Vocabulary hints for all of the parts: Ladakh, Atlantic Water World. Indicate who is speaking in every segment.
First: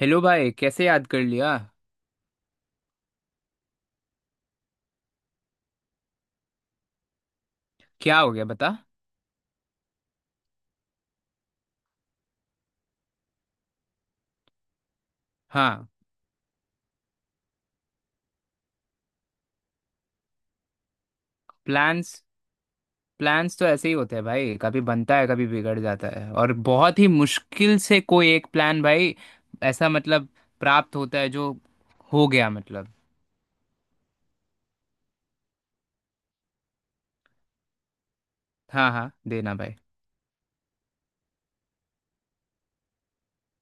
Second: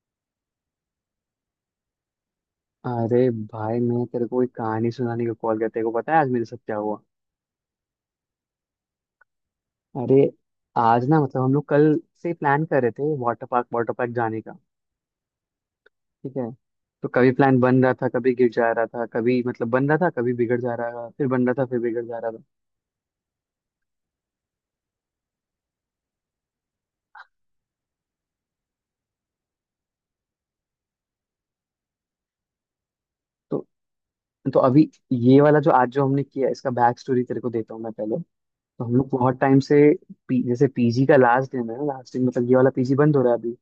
Speaker 1: Hello भाई, कैसे याद कर लिया?
Speaker 2: अरे भाई, मैं तेरे को एक कहानी सुनाने को कॉल करते को पता है आज मेरे साथ क्या हुआ।
Speaker 1: क्या हो गया, बता।
Speaker 2: अरे आज ना हम लोग कल से प्लान कर रहे थे वाटर पार्क जाने का।
Speaker 1: हाँ।
Speaker 2: ठीक है। तो कभी प्लान बन रहा था कभी गिर जा रहा था कभी मतलब बन रहा था कभी बिगड़ जा रहा था फिर बन रहा था फिर बिगड़ जा
Speaker 1: प्लान्स
Speaker 2: रहा था
Speaker 1: प्लान्स तो ऐसे ही होते हैं भाई, कभी बनता है, कभी बिगड़ जाता है, और बहुत ही मुश्किल से कोई एक प्लान भाई ऐसा मतलब प्राप्त होता है जो हो गया मतलब।
Speaker 2: तो तो अभी ये वाला जो आज जो हमने किया इसका बैक स्टोरी तेरे को देता हूँ मैं पहले। तो
Speaker 1: हाँ
Speaker 2: हम लोग
Speaker 1: हाँ,
Speaker 2: बहुत
Speaker 1: देना
Speaker 2: टाइम
Speaker 1: भाई।
Speaker 2: से जैसे पीजी का लास्ट दिन है ना। लास्ट दिन मतलब ये वाला पीजी बंद हो रहा है अभी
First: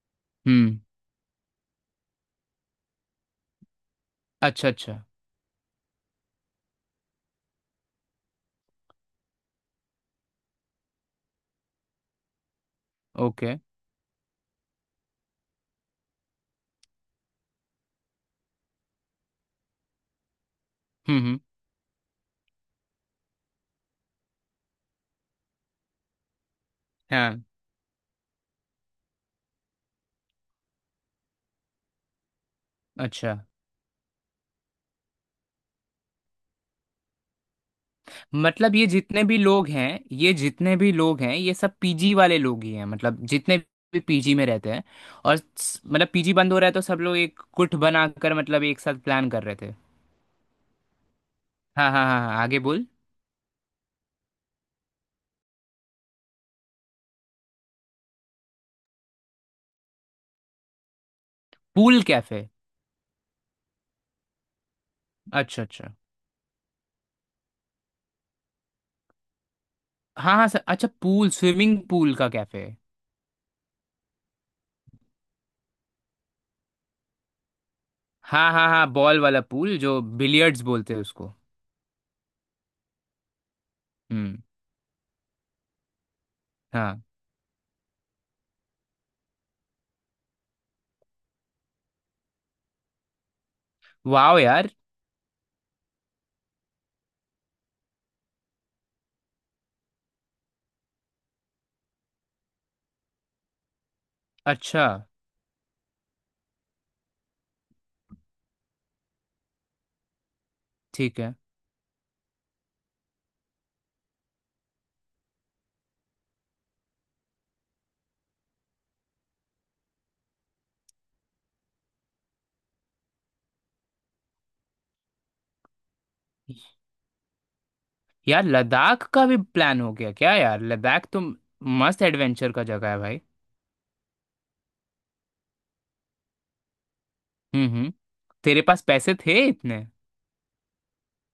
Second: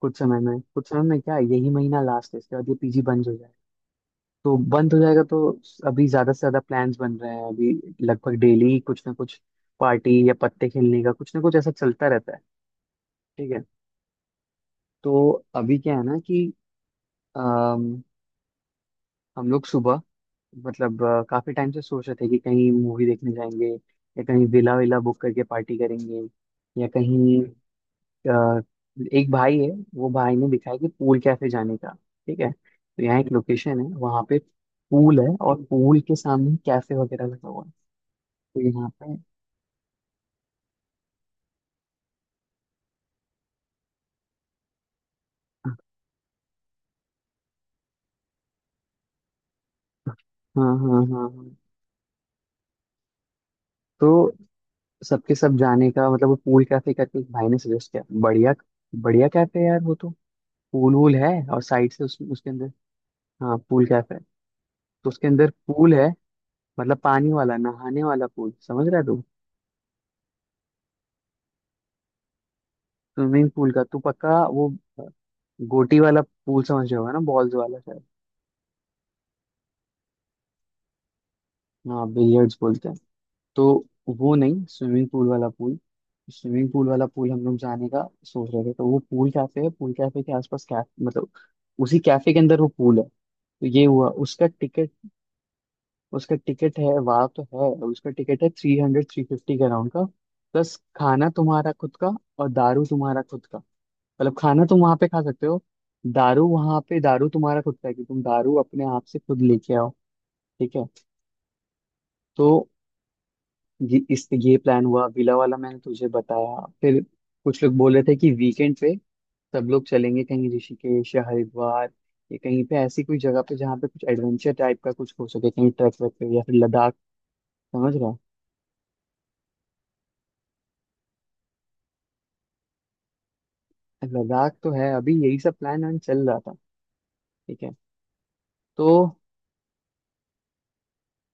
Speaker 2: कुछ समय में।
Speaker 1: हम्म।
Speaker 2: क्या यही महीना लास्ट है, इसके बाद ये पीजी बंद हो जाएगा। तो
Speaker 1: अच्छा
Speaker 2: बंद हो
Speaker 1: अच्छा।
Speaker 2: जाएगा तो अभी ज्यादा से ज्यादा प्लान्स बन रहे हैं अभी। लगभग डेली कुछ ना कुछ पार्टी या पत्ते खेलने का कुछ ना कुछ ऐसा चलता रहता है। ठीक
Speaker 1: ओके।
Speaker 2: है। तो अभी क्या है ना कि अम, हम लोग सुबह मतलब
Speaker 1: हम्म।
Speaker 2: काफी टाइम से सोच रहे थे कि कहीं मूवी देखने जाएंगे या कहीं विला विला बुक करके पार्टी करेंगे या कहीं
Speaker 1: हाँ।
Speaker 2: अ, एक भाई है। वो भाई ने दिखाया कि पूल कैफे जाने का। ठीक है। तो यहाँ एक
Speaker 1: अच्छा।
Speaker 2: लोकेशन है वहाँ पे पूल है और पूल के सामने कैफे वगैरह लगा हुआ है। तो
Speaker 1: मतलब ये
Speaker 2: यहाँ पे
Speaker 1: जितने भी लोग हैं, ये जितने भी लोग हैं, ये सब पीजी वाले लोग ही हैं, मतलब जितने भी पीजी में रहते हैं। और
Speaker 2: हाँ
Speaker 1: मतलब पीजी बंद हो रहा है तो सब लोग एक गुट बनाकर मतलब एक साथ प्लान कर रहे थे।
Speaker 2: हाँ हाँ हाँ।
Speaker 1: हाँ हाँ हाँ हाँ, आगे बोल।
Speaker 2: तो सबके सब जाने का मतलब वो पूल कैफे करके एक भाई ने सजेस्ट किया। बढ़िया बढ़िया कैफे है यार वो तो। पूल वूल है और साइड
Speaker 1: पूल
Speaker 2: से
Speaker 1: कैफे।
Speaker 2: उसके अंदर हाँ पूल कैफे है। तो उसके अंदर
Speaker 1: अच्छा अच्छा।
Speaker 2: पूल है, मतलब पानी वाला नहाने वाला पूल, समझ रहा है तू।
Speaker 1: हाँ हाँ सर, अच्छा पूल, स्विमिंग पूल का कैफे।
Speaker 2: स्विमिंग पूल का तू पक्का वो गोटी वाला पूल समझ रहा होगा ना, बॉल्स वाला शायद।
Speaker 1: हाँ हाँ हाँ, बॉल वाला पूल जो बिलियर्ड्स बोलते हैं उसको।
Speaker 2: हाँ बिलियर्ड्स बोलते हैं। तो वो
Speaker 1: हम्म।
Speaker 2: नहीं, स्विमिंग पूल वाला पूल। स्विमिंग पूल
Speaker 1: हाँ।
Speaker 2: वाला पूल हम लोग जाने का सोच रहे थे। तो वो पूल कैफे है। पूल कैफे के आसपास कैफ मतलब उसी कैफे के अंदर वो पूल है। तो ये हुआ
Speaker 1: वाह
Speaker 2: उसका
Speaker 1: यार।
Speaker 2: टिकट। उसका टिकट है वहाँ तो है। उसका टिकट है थ्री हंड्रेड थ्री फिफ्टी के अराउंड का, प्लस खाना तुम्हारा खुद का और दारू तुम्हारा खुद का। मतलब खाना तुम
Speaker 1: अच्छा।
Speaker 2: वहाँ पे खा सकते हो, दारू वहाँ पे दारू तुम्हारा खुद का है कि तुम दारू अपने आप से खुद लेके आओ। ठीक है।
Speaker 1: ठीक है।
Speaker 2: तो ये इस ये प्लान हुआ विला वाला मैंने तुझे बताया। फिर कुछ लोग बोल रहे थे कि वीकेंड पे सब लोग चलेंगे कहीं ऋषिकेश या हरिद्वार या कहीं पे ऐसी कोई जगह पे जहाँ पे कुछ एडवेंचर टाइप का कुछ हो सके। कहीं ट्रैक व्रैक पे या फिर लद्दाख, समझ रहा
Speaker 1: यार लद्दाख का भी प्लान हो गया क्या? यार लद्दाख तो मस्त एडवेंचर का जगह है भाई।
Speaker 2: है। लद्दाख तो है, अभी यही सब प्लान वैन चल रहा था। ठीक है।
Speaker 1: हम्म। तेरे पास
Speaker 2: तो
Speaker 1: पैसे थे इतने?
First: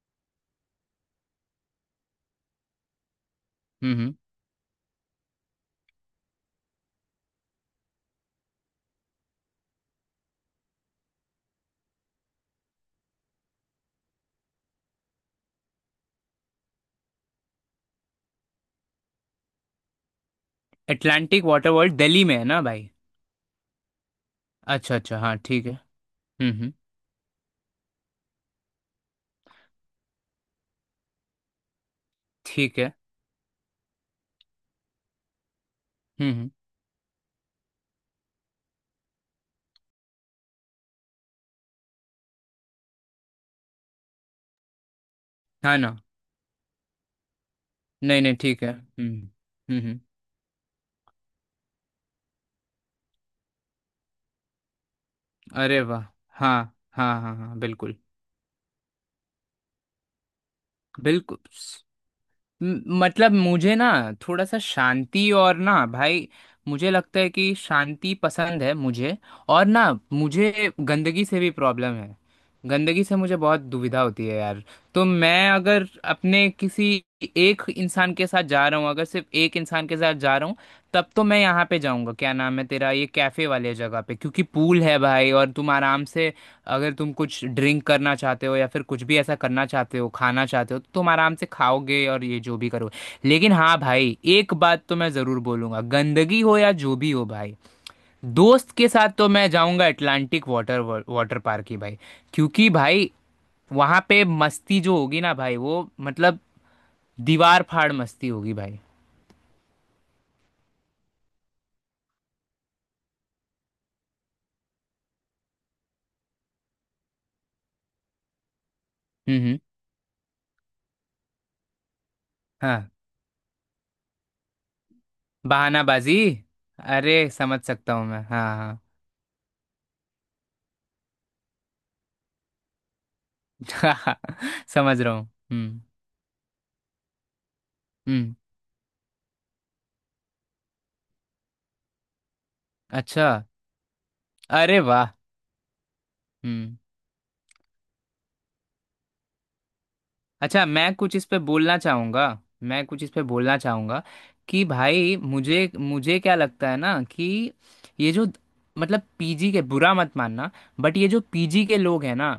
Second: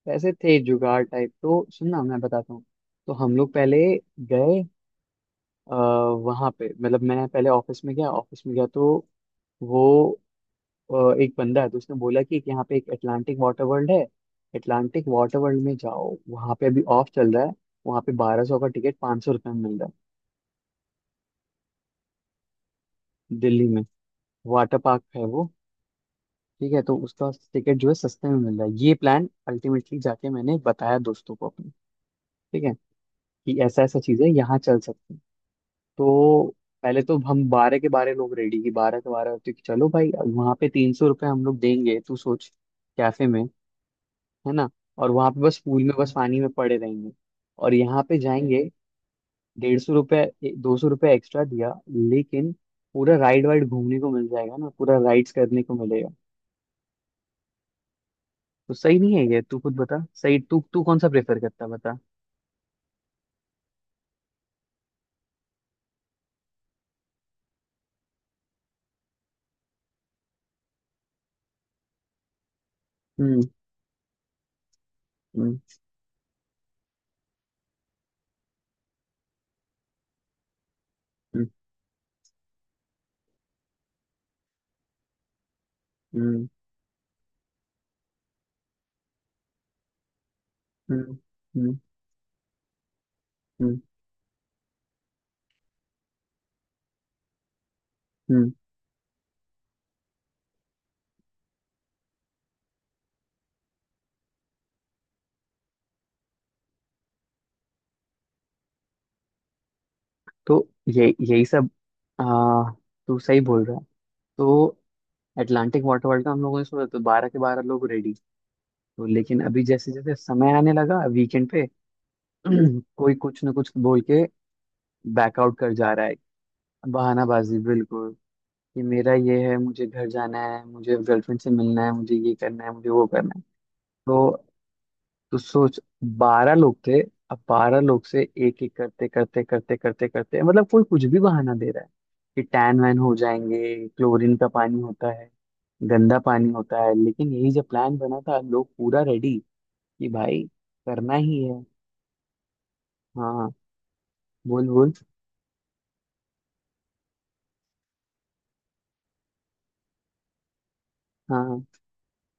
Speaker 2: पैसे थे जुगाड़ टाइप, तो सुनना मैं बताता हूँ। तो हम लोग पहले
Speaker 1: हम्म।
Speaker 2: गए आ, वहाँ पे मतलब मैं पहले ऑफिस में गया। ऑफिस में गया तो वो एक बंदा है तो उसने बोला कि एक यहाँ पे एक अटलांटिक वाटर वर्ल्ड है। अटलांटिक वाटर वर्ल्ड में जाओ, वहाँ पे अभी ऑफ चल रहा है। वहाँ पे 1200 का टिकट 500 रुपये में मिल रहा
Speaker 1: अटलांटिक वाटर वर्ल्ड दिल्ली में है ना भाई?
Speaker 2: है। दिल्ली में वाटर
Speaker 1: अच्छा
Speaker 2: पार्क
Speaker 1: अच्छा,
Speaker 2: है
Speaker 1: हाँ
Speaker 2: वो।
Speaker 1: ठीक है। हम्म।
Speaker 2: ठीक है। तो उसका टिकट जो है सस्ते में मिल रहा है ये प्लान अल्टीमेटली जाके मैंने बताया दोस्तों को अपने। ठीक है।
Speaker 1: ठीक है।
Speaker 2: कि ऐसा ऐसा चीज़ है यहाँ चल सकते हैं।
Speaker 1: हम्म।
Speaker 2: तो पहले तो हम 12 के 12 लोग रेडी कि 12 के 12 तो, कि चलो भाई अब वहाँ पे 300 रुपये हम लोग देंगे तू सोच, कैफे में, है ना, और वहां पे बस
Speaker 1: हाँ
Speaker 2: पूल में
Speaker 1: ना।
Speaker 2: बस पानी में पड़े रहेंगे। और यहाँ पे
Speaker 1: नहीं नहीं, ठीक
Speaker 2: जाएंगे
Speaker 1: है।
Speaker 2: डेढ़
Speaker 1: हम्म।
Speaker 2: सौ
Speaker 1: हम्म।
Speaker 2: रुपये दो सौ रुपये एक्स्ट्रा दिया लेकिन पूरा राइड वाइड घूमने को मिल जाएगा ना, पूरा राइड्स करने को
Speaker 1: अरे वाह।
Speaker 2: मिलेगा।
Speaker 1: हाँ। हाँ हाँ हाँ, बिल्कुल।
Speaker 2: तो सही नहीं है ये, तू खुद बता सही, तू तू कौन सा प्रेफर
Speaker 1: बिल्कुल।
Speaker 2: करता बता।
Speaker 1: मतलब मुझे ना, थोड़ा सा शांति और ना भाई, मुझे लगता है कि शांति पसंद है मुझे। और ना, मुझे गंदगी से भी प्रॉब्लम है, गंदगी से मुझे
Speaker 2: हम्म
Speaker 1: बहुत दुविधा होती है यार। तो मैं
Speaker 2: हम्म
Speaker 1: अगर अपने किसी एक इंसान के साथ जा रहा हूँ, अगर सिर्फ एक इंसान के साथ जा रहा हूँ, तब तो मैं
Speaker 2: हम्म
Speaker 1: यहाँ पे जाऊँगा, क्या नाम है तेरा ये कैफे वाले जगह पे, क्योंकि पूल है भाई और तुम आराम से।
Speaker 2: हम्म
Speaker 1: अगर तुम कुछ ड्रिंक करना चाहते हो या फिर कुछ भी ऐसा करना चाहते हो, खाना चाहते हो, तो तुम
Speaker 2: हम्म
Speaker 1: आराम से
Speaker 2: हम्म
Speaker 1: खाओगे और ये जो भी करोगे, लेकिन हाँ
Speaker 2: हम्म,
Speaker 1: भाई एक बात तो मैं ज़रूर बोलूंगा, गंदगी हो या जो भी हो भाई।
Speaker 2: हम्म।
Speaker 1: दोस्त के साथ तो मैं जाऊंगा अटलांटिक वाटर वाटर पार्क ही भाई। क्योंकि भाई वहाँ पे मस्ती जो होगी ना भाई, वो मतलब दीवार फाड़ मस्ती होगी भाई।
Speaker 2: तो ये यही सब आ, तू सही बोल रहा है। तो अटलांटिक वाटर वर्ल्ड का हम लोगों ने सोचा तो 12 के 12 लोग रेडी। तो लेकिन
Speaker 1: हम्म।
Speaker 2: अभी जैसे जैसे समय आने लगा वीकेंड पे
Speaker 1: हाँ।
Speaker 2: कोई कुछ ना कुछ बोल के बैकआउट कर जा रहा
Speaker 1: बहानाबाजी।
Speaker 2: है।
Speaker 1: अरे
Speaker 2: बहानाबाजी
Speaker 1: समझ सकता हूँ
Speaker 2: बिल्कुल।
Speaker 1: मैं। हाँ।
Speaker 2: कि मेरा ये है, मुझे घर जाना है, मुझे गर्लफ्रेंड से मिलना है, मुझे ये करना है, मुझे वो करना है।
Speaker 1: हाँ
Speaker 2: तो
Speaker 1: समझ रहा हूँ।
Speaker 2: तो सोच,
Speaker 1: हम्म।
Speaker 2: 12 लोग थे। अब 12 लोग से
Speaker 1: हम्म।
Speaker 2: एक एक करते करते करते करते करते मतलब कोई कुछ भी बहाना दे रहा है कि टैन वैन हो
Speaker 1: अच्छा।
Speaker 2: जाएंगे, क्लोरीन का
Speaker 1: अरे
Speaker 2: पानी
Speaker 1: वाह।
Speaker 2: होता है, गंदा पानी
Speaker 1: हम्म।
Speaker 2: होता है। लेकिन यही जब प्लान बना था लोग पूरा रेडी कि भाई।
Speaker 1: अच्छा, मैं
Speaker 2: करना
Speaker 1: कुछ इस पे
Speaker 2: ही है
Speaker 1: बोलना चाहूंगा। मैं कुछ इस पे
Speaker 2: हाँ
Speaker 1: बोलना चाहूंगा, कि
Speaker 2: बोल बोल।
Speaker 1: भाई मुझे मुझे क्या लगता है ना, कि ये जो मतलब पीजी के, बुरा मत मानना, बट ये जो पीजी
Speaker 2: हाँ
Speaker 1: के लोग हैं ना,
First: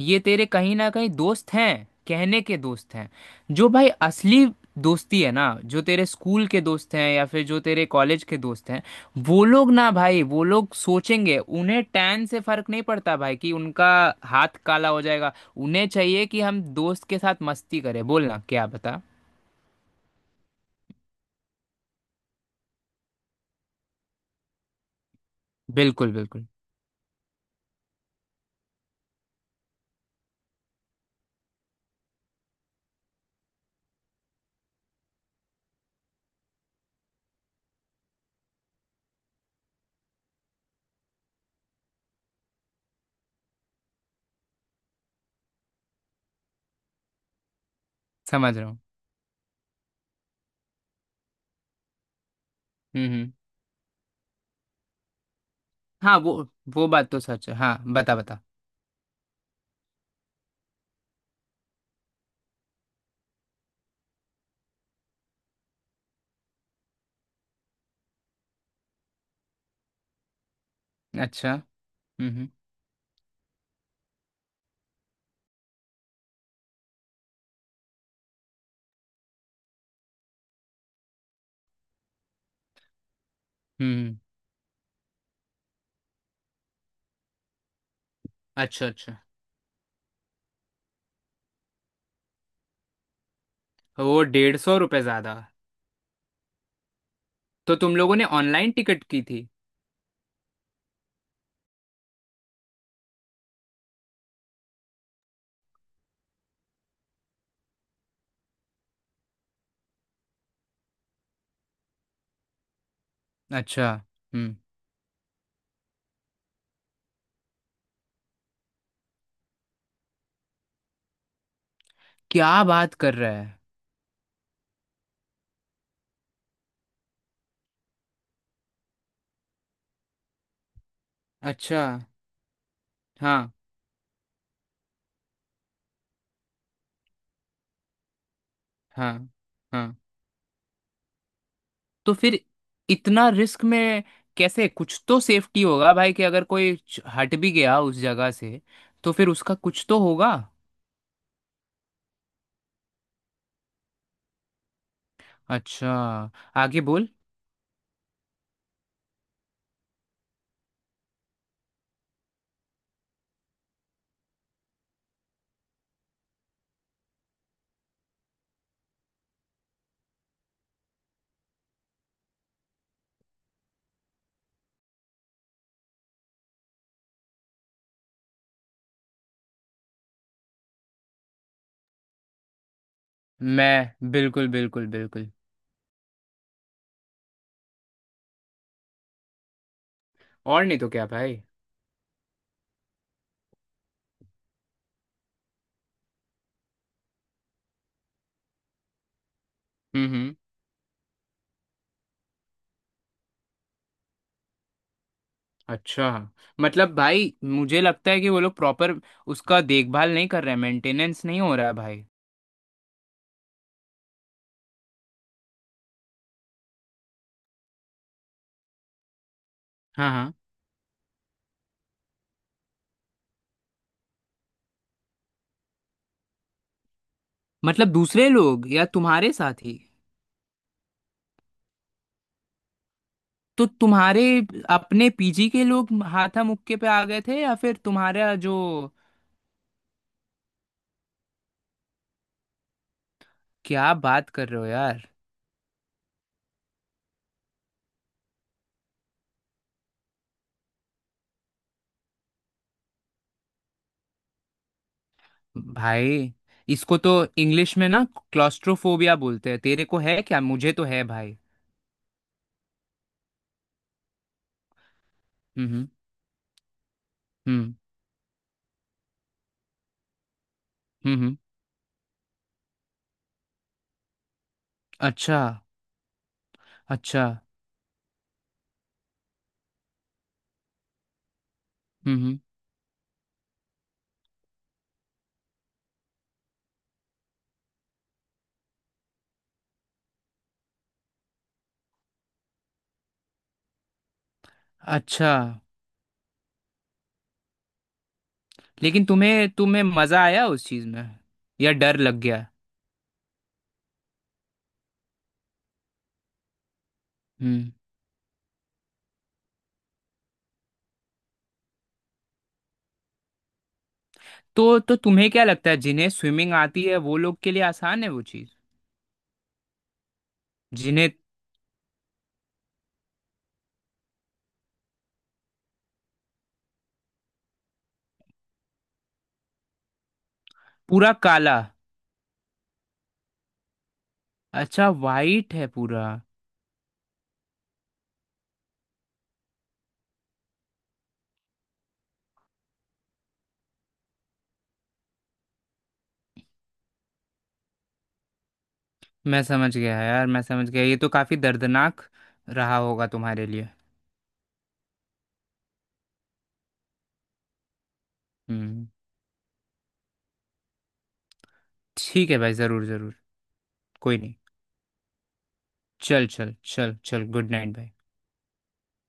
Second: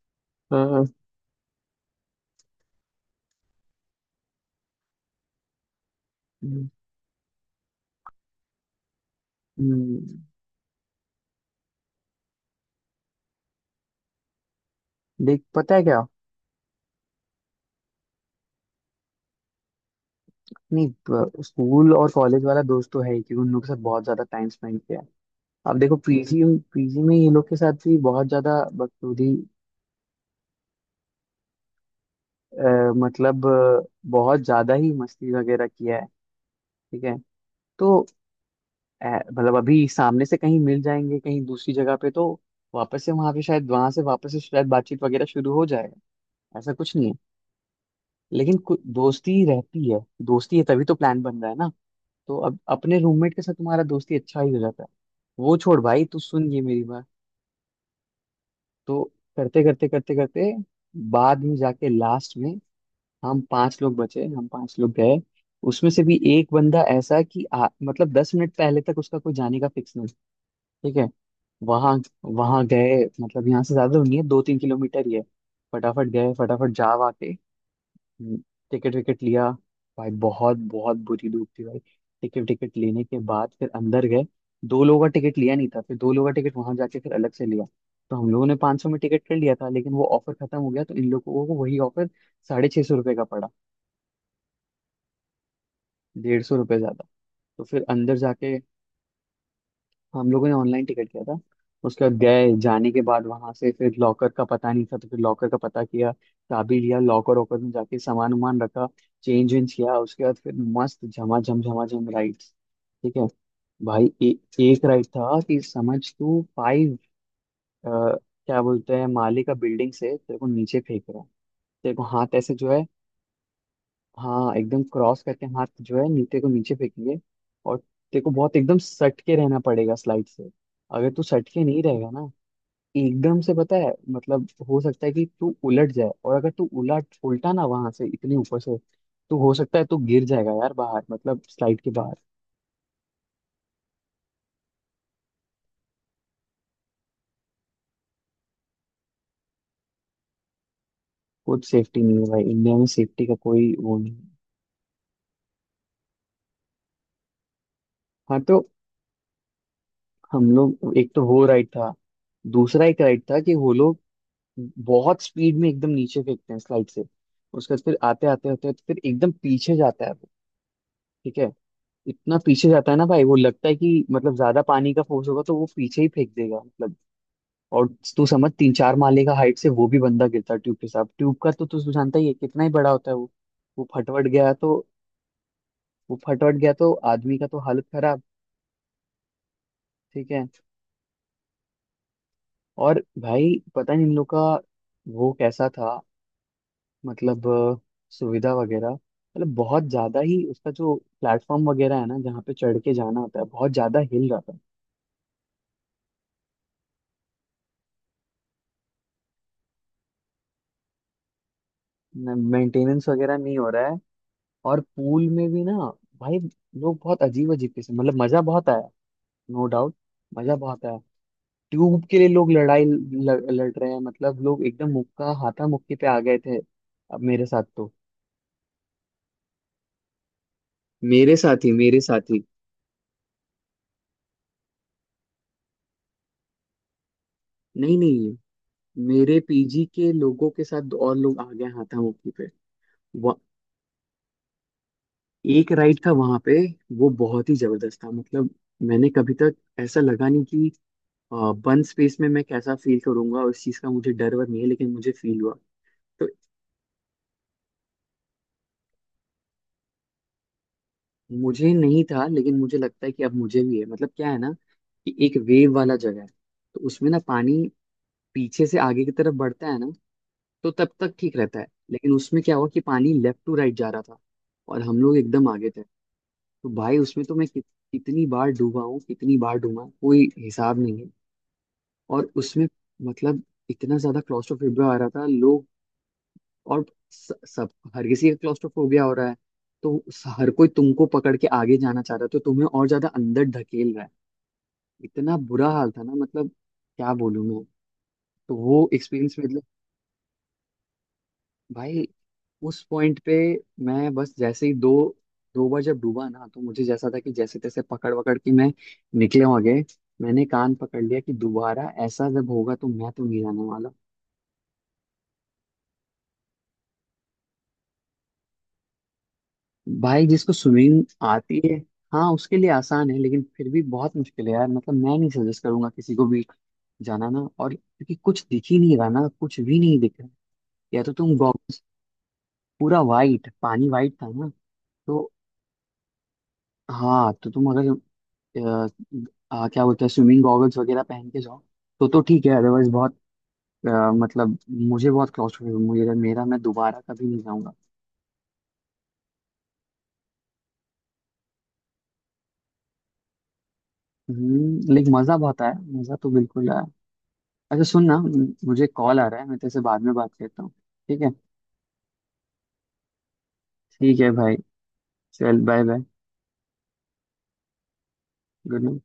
Speaker 1: ये तेरे कहीं ना कहीं दोस्त हैं, कहने के दोस्त हैं। जो भाई असली दोस्ती है ना, जो तेरे स्कूल के
Speaker 2: हाँ
Speaker 1: दोस्त हैं या फिर जो तेरे कॉलेज के दोस्त हैं, वो लोग ना भाई,
Speaker 2: हम्म,
Speaker 1: वो लोग सोचेंगे उन्हें टैन से फर्क नहीं पड़ता भाई कि उनका हाथ काला हो जाएगा।
Speaker 2: देख पता है
Speaker 1: उन्हें
Speaker 2: क्या।
Speaker 1: चाहिए कि हम दोस्त के साथ मस्ती करें। बोलना क्या, बता।
Speaker 2: नहीं स्कूल और कॉलेज वाला दोस्त तो है ही क्योंकि उन लोग के साथ बहुत ज्यादा टाइम स्पेंड किया है। अब देखो
Speaker 1: बिल्कुल
Speaker 2: पीजी,
Speaker 1: बिल्कुल।
Speaker 2: पीजी में ये लोग के साथ भी बहुत ज्यादा, बखूबी, अ, मतलब अ, बहुत ज्यादा ही मस्ती वगैरह किया है। ठीक है। तो अ, मतलब अभी सामने से कहीं मिल जाएंगे कहीं दूसरी जगह पे, तो वापस से वहां पे शायद वहां से वापस से शायद बातचीत वगैरह शुरू हो जाएगा। ऐसा कुछ नहीं है।
Speaker 1: समझ
Speaker 2: लेकिन
Speaker 1: रहा हूँ।
Speaker 2: दोस्ती रहती है। दोस्ती है तभी तो प्लान बन रहा है ना। तो अब अपने
Speaker 1: हम्म।
Speaker 2: रूममेट के साथ तुम्हारा दोस्ती अच्छा ही हो जाता है। वो छोड़ भाई,
Speaker 1: हाँ
Speaker 2: तू
Speaker 1: वो
Speaker 2: सुन ये मेरी
Speaker 1: वो
Speaker 2: बात।
Speaker 1: बात तो सच है। हाँ, बता बता।
Speaker 2: तो करते करते करते करते बाद में जाके लास्ट में हम 5 लोग बचे। हम पांच लोग गए। उसमें से भी एक बंदा ऐसा कि मतलब 10 मिनट पहले तक उसका कोई जाने का फिक्स नहीं। ठीक है।
Speaker 1: अच्छा।
Speaker 2: वहां
Speaker 1: हम्म।
Speaker 2: वहां गए, मतलब यहाँ से ज्यादा नहीं है, 2 3 किलोमीटर ही है। फटाफट गए, फटाफट जा वाके टिकट विकेट लिया। भाई बहुत बहुत बुरी धूप थी भाई। टिकट विकेट लेने के बाद फिर
Speaker 1: हम्म।
Speaker 2: अंदर
Speaker 1: हम्म।
Speaker 2: गए। दो लोगों का टिकट लिया नहीं था, फिर दो लोगों का टिकट वहां जाके फिर अलग से लिया। तो हम लोगों ने 500
Speaker 1: अच्छा
Speaker 2: सौ में
Speaker 1: अच्छा।
Speaker 2: टिकट कर लिया था लेकिन वो ऑफर खत्म हो गया तो इन लोगों को वही ऑफर 650 रुपये का पड़ा।
Speaker 1: वो 150 रुपये ज्यादा।
Speaker 2: 150 रुपये ज्यादा। तो
Speaker 1: तो
Speaker 2: फिर
Speaker 1: तुम
Speaker 2: अंदर
Speaker 1: लोगों ने
Speaker 2: जाके,
Speaker 1: ऑनलाइन टिकट की थी?
Speaker 2: हम लोगों ने ऑनलाइन टिकट किया था, उसके बाद गए, जाने के बाद वहां से फिर लॉकर का पता नहीं था तो फिर लॉकर का पता किया, चाबी लिया, लॉकर वॉकर में जाके सामान वामान रखा, चेंज वेंज किया। उसके बाद फिर मस्त झमाझम झमाझम राइड। ठीक है।
Speaker 1: अच्छा।
Speaker 2: भाई
Speaker 1: हम्म।
Speaker 2: एक राइड था कि समझ तू फाइव, क्या बोलते हैं, माले का बिल्डिंग से तेरे को नीचे फेंक रहा है। तेरे को हाथ
Speaker 1: क्या
Speaker 2: ऐसे जो है,
Speaker 1: बात कर रहा है!
Speaker 2: हाँ एकदम क्रॉस करके हाथ जो है नीचे को नीचे फेंकेंगे। और तेरे को बहुत एकदम सट के रहना पड़ेगा स्लाइड से। अगर तू सट के नहीं
Speaker 1: अच्छा।
Speaker 2: रहेगा ना, एकदम
Speaker 1: हाँ
Speaker 2: से पता है मतलब हो सकता है कि तू उलट जाए, और अगर तू उलट उल्टा ना वहां से इतने ऊपर से
Speaker 1: हाँ
Speaker 2: तो हो सकता है
Speaker 1: हाँ।
Speaker 2: तू गिर जाएगा यार बाहर मतलब स्लाइड के
Speaker 1: तो
Speaker 2: बाहर।
Speaker 1: फिर इतना रिस्क में कैसे, कुछ तो सेफ्टी होगा भाई, कि अगर कोई हट भी गया उस जगह से, तो फिर उसका कुछ तो होगा।
Speaker 2: कुछ सेफ्टी नहीं है भाई, इंडिया में सेफ्टी का कोई वो नहीं है।
Speaker 1: अच्छा, आगे बोल।
Speaker 2: हाँ तो हम लोग एक तो वो राइड था। दूसरा एक राइड था कि वो लोग बहुत स्पीड में एकदम नीचे फेंकते हैं स्लाइड से। उसके बाद फिर आते आते होते हैं तो फिर एकदम पीछे जाता है वो। ठीक है। इतना पीछे जाता है ना भाई, वो लगता है कि मतलब ज्यादा पानी का फोर्स होगा तो वो पीछे ही फेंक देगा मतलब। और तू समझ 3 4 माले का हाइट से वो भी बंदा गिरता है ट्यूब के साथ। ट्यूब का तो तू जानता ही है कितना ही बड़ा होता है वो। वो
Speaker 1: मैं
Speaker 2: फटवट
Speaker 1: बिल्कुल
Speaker 2: गया तो
Speaker 1: बिल्कुल बिल्कुल।
Speaker 2: वो फटवट गया तो आदमी का तो हालत खराब। ठीक है।
Speaker 1: और नहीं तो क्या भाई।
Speaker 2: और भाई पता नहीं इन लोग का वो कैसा था मतलब सुविधा वगैरह मतलब बहुत ज़्यादा
Speaker 1: हम्म।
Speaker 2: ही उसका जो प्लेटफॉर्म वगैरह है ना जहाँ पे चढ़ के जाना होता है बहुत ज़्यादा हिल जाता
Speaker 1: अच्छा। मतलब भाई मुझे लगता है कि वो लोग प्रॉपर उसका देखभाल नहीं कर रहे हैं, मेंटेनेंस नहीं हो रहा है भाई।
Speaker 2: है। मेंटेनेंस वगैरह नहीं हो रहा है। और पूल में भी ना भाई लोग बहुत अजीब अजीब किस्म, मतलब मज़ा बहुत आया नो डाउट,
Speaker 1: हाँ हाँ।
Speaker 2: मज़ा बहुत आया। ट्यूब के लिए लोग लड़ाई लड़ रहे हैं मतलब लोग एकदम मुक्का हाथा मुक्की पे आ गए थे। अब मेरे साथ
Speaker 1: मतलब
Speaker 2: तो,
Speaker 1: दूसरे लोग या तुम्हारे साथी?
Speaker 2: मेरे साथ ही,
Speaker 1: तो तुम्हारे अपने पीजी के लोग हाथा मुक्के पे आ गए थे या फिर
Speaker 2: नहीं
Speaker 1: तुम्हारा
Speaker 2: नहीं,
Speaker 1: जो।
Speaker 2: मेरे पीजी के लोगों के साथ और लोग आ गए हाथा मुक्की पे।
Speaker 1: क्या बात कर रहे हो यार!
Speaker 2: एक राइड था वहां पे वो बहुत ही जबरदस्त था मतलब। मैंने कभी तक ऐसा लगा नहीं कि बंद स्पेस में मैं कैसा फील करूंगा, उस चीज का मुझे डर वर नहीं है, लेकिन मुझे फील हुआ। तो
Speaker 1: भाई इसको तो इंग्लिश में ना क्लॉस्ट्रोफोबिया बोलते हैं, तेरे को है क्या? मुझे तो है भाई।
Speaker 2: मुझे नहीं था लेकिन मुझे लगता है कि अब मुझे भी है। मतलब क्या है ना कि एक
Speaker 1: हम्म
Speaker 2: वेव
Speaker 1: हम्म।
Speaker 2: वाला जगह है। तो उसमें ना पानी
Speaker 1: हम्म
Speaker 2: पीछे से आगे की तरफ बढ़ता है ना, तो तब
Speaker 1: हम्म।
Speaker 2: तक
Speaker 1: हम्म।
Speaker 2: ठीक रहता है। लेकिन उसमें क्या हुआ कि पानी लेफ्ट टू राइट जा रहा था और हम लोग
Speaker 1: अच्छा।
Speaker 2: एकदम आगे थे। तो भाई
Speaker 1: अच्छा।
Speaker 2: उसमें तो मैं कितनी बार डूबा हूँ, कितनी बार डूबा कोई हिसाब नहीं है।
Speaker 1: हम्म।
Speaker 2: और उसमें मतलब इतना ज्यादा क्लॉस्ट्रोफोबिया आ रहा था लोग। और सब हर किसी का क्लॉस्ट्रोफोबिया हो रहा है तो हर कोई तुमको पकड़ के आगे जाना चाह रहा है तो तुम्हें और ज्यादा अंदर ढकेल रहा है।
Speaker 1: अच्छा।
Speaker 2: इतना बुरा हाल था ना मतलब, क्या बोलूं मैं। तो वो
Speaker 1: लेकिन
Speaker 2: एक्सपीरियंस
Speaker 1: तुम्हें
Speaker 2: मतलब,
Speaker 1: तुम्हें मजा आया उस चीज में या डर
Speaker 2: भाई
Speaker 1: लग गया?
Speaker 2: उस पॉइंट पे मैं बस जैसे ही दो दो बार जब डूबा ना तो मुझे जैसा था कि जैसे
Speaker 1: हम्म।
Speaker 2: तैसे पकड़ वकड़ के मैं निकले आगे। मैंने कान पकड़ लिया कि दोबारा ऐसा जब होगा तो मैं तो नहीं जाने वाला।
Speaker 1: तो तुम्हें क्या लगता है जिन्हें स्विमिंग आती है वो लोग के लिए आसान है वो चीज?
Speaker 2: भाई जिसको
Speaker 1: जिन्हें।
Speaker 2: स्विमिंग आती है हाँ उसके लिए आसान है, लेकिन फिर भी बहुत मुश्किल है यार, मतलब मैं नहीं सजेस्ट करूंगा किसी को भी जाना ना। और क्योंकि कुछ दिख ही नहीं रहा ना, कुछ भी नहीं दिख रहा, या
Speaker 1: पूरा
Speaker 2: तो तुम
Speaker 1: काला।
Speaker 2: गॉगल्स, पूरा वाइट पानी वाइट था ना।
Speaker 1: अच्छा
Speaker 2: तो
Speaker 1: वाइट है पूरा।
Speaker 2: हाँ तो तुम अगर अ, क्या बोलते हैं स्विमिंग गॉगल्स वगैरह पहन के जाओ तो ठीक है, अदरवाइज बहुत मतलब मुझे बहुत क्लॉस्ट्रोफोबिक, मुझे मेरा मैं दोबारा कभी नहीं जाऊंगा।
Speaker 1: मैं समझ गया यार, मैं समझ गया, ये तो काफी दर्दनाक रहा होगा तुम्हारे लिए।
Speaker 2: लेकिन मजा बहुत आया, मजा तो बिल्कुल आया। अच्छा सुन ना,
Speaker 1: हम्म।
Speaker 2: मुझे कॉल आ रहा है, मैं तेरे से बाद में बात करता हूँ। ठीक है।
Speaker 1: ठीक है भाई, जरूर जरूर। कोई
Speaker 2: ठीक
Speaker 1: नहीं।
Speaker 2: है भाई। चल बाय बाय।
Speaker 1: चल चल चल चल, गुड नाइट भाई।
Speaker 2: Good night.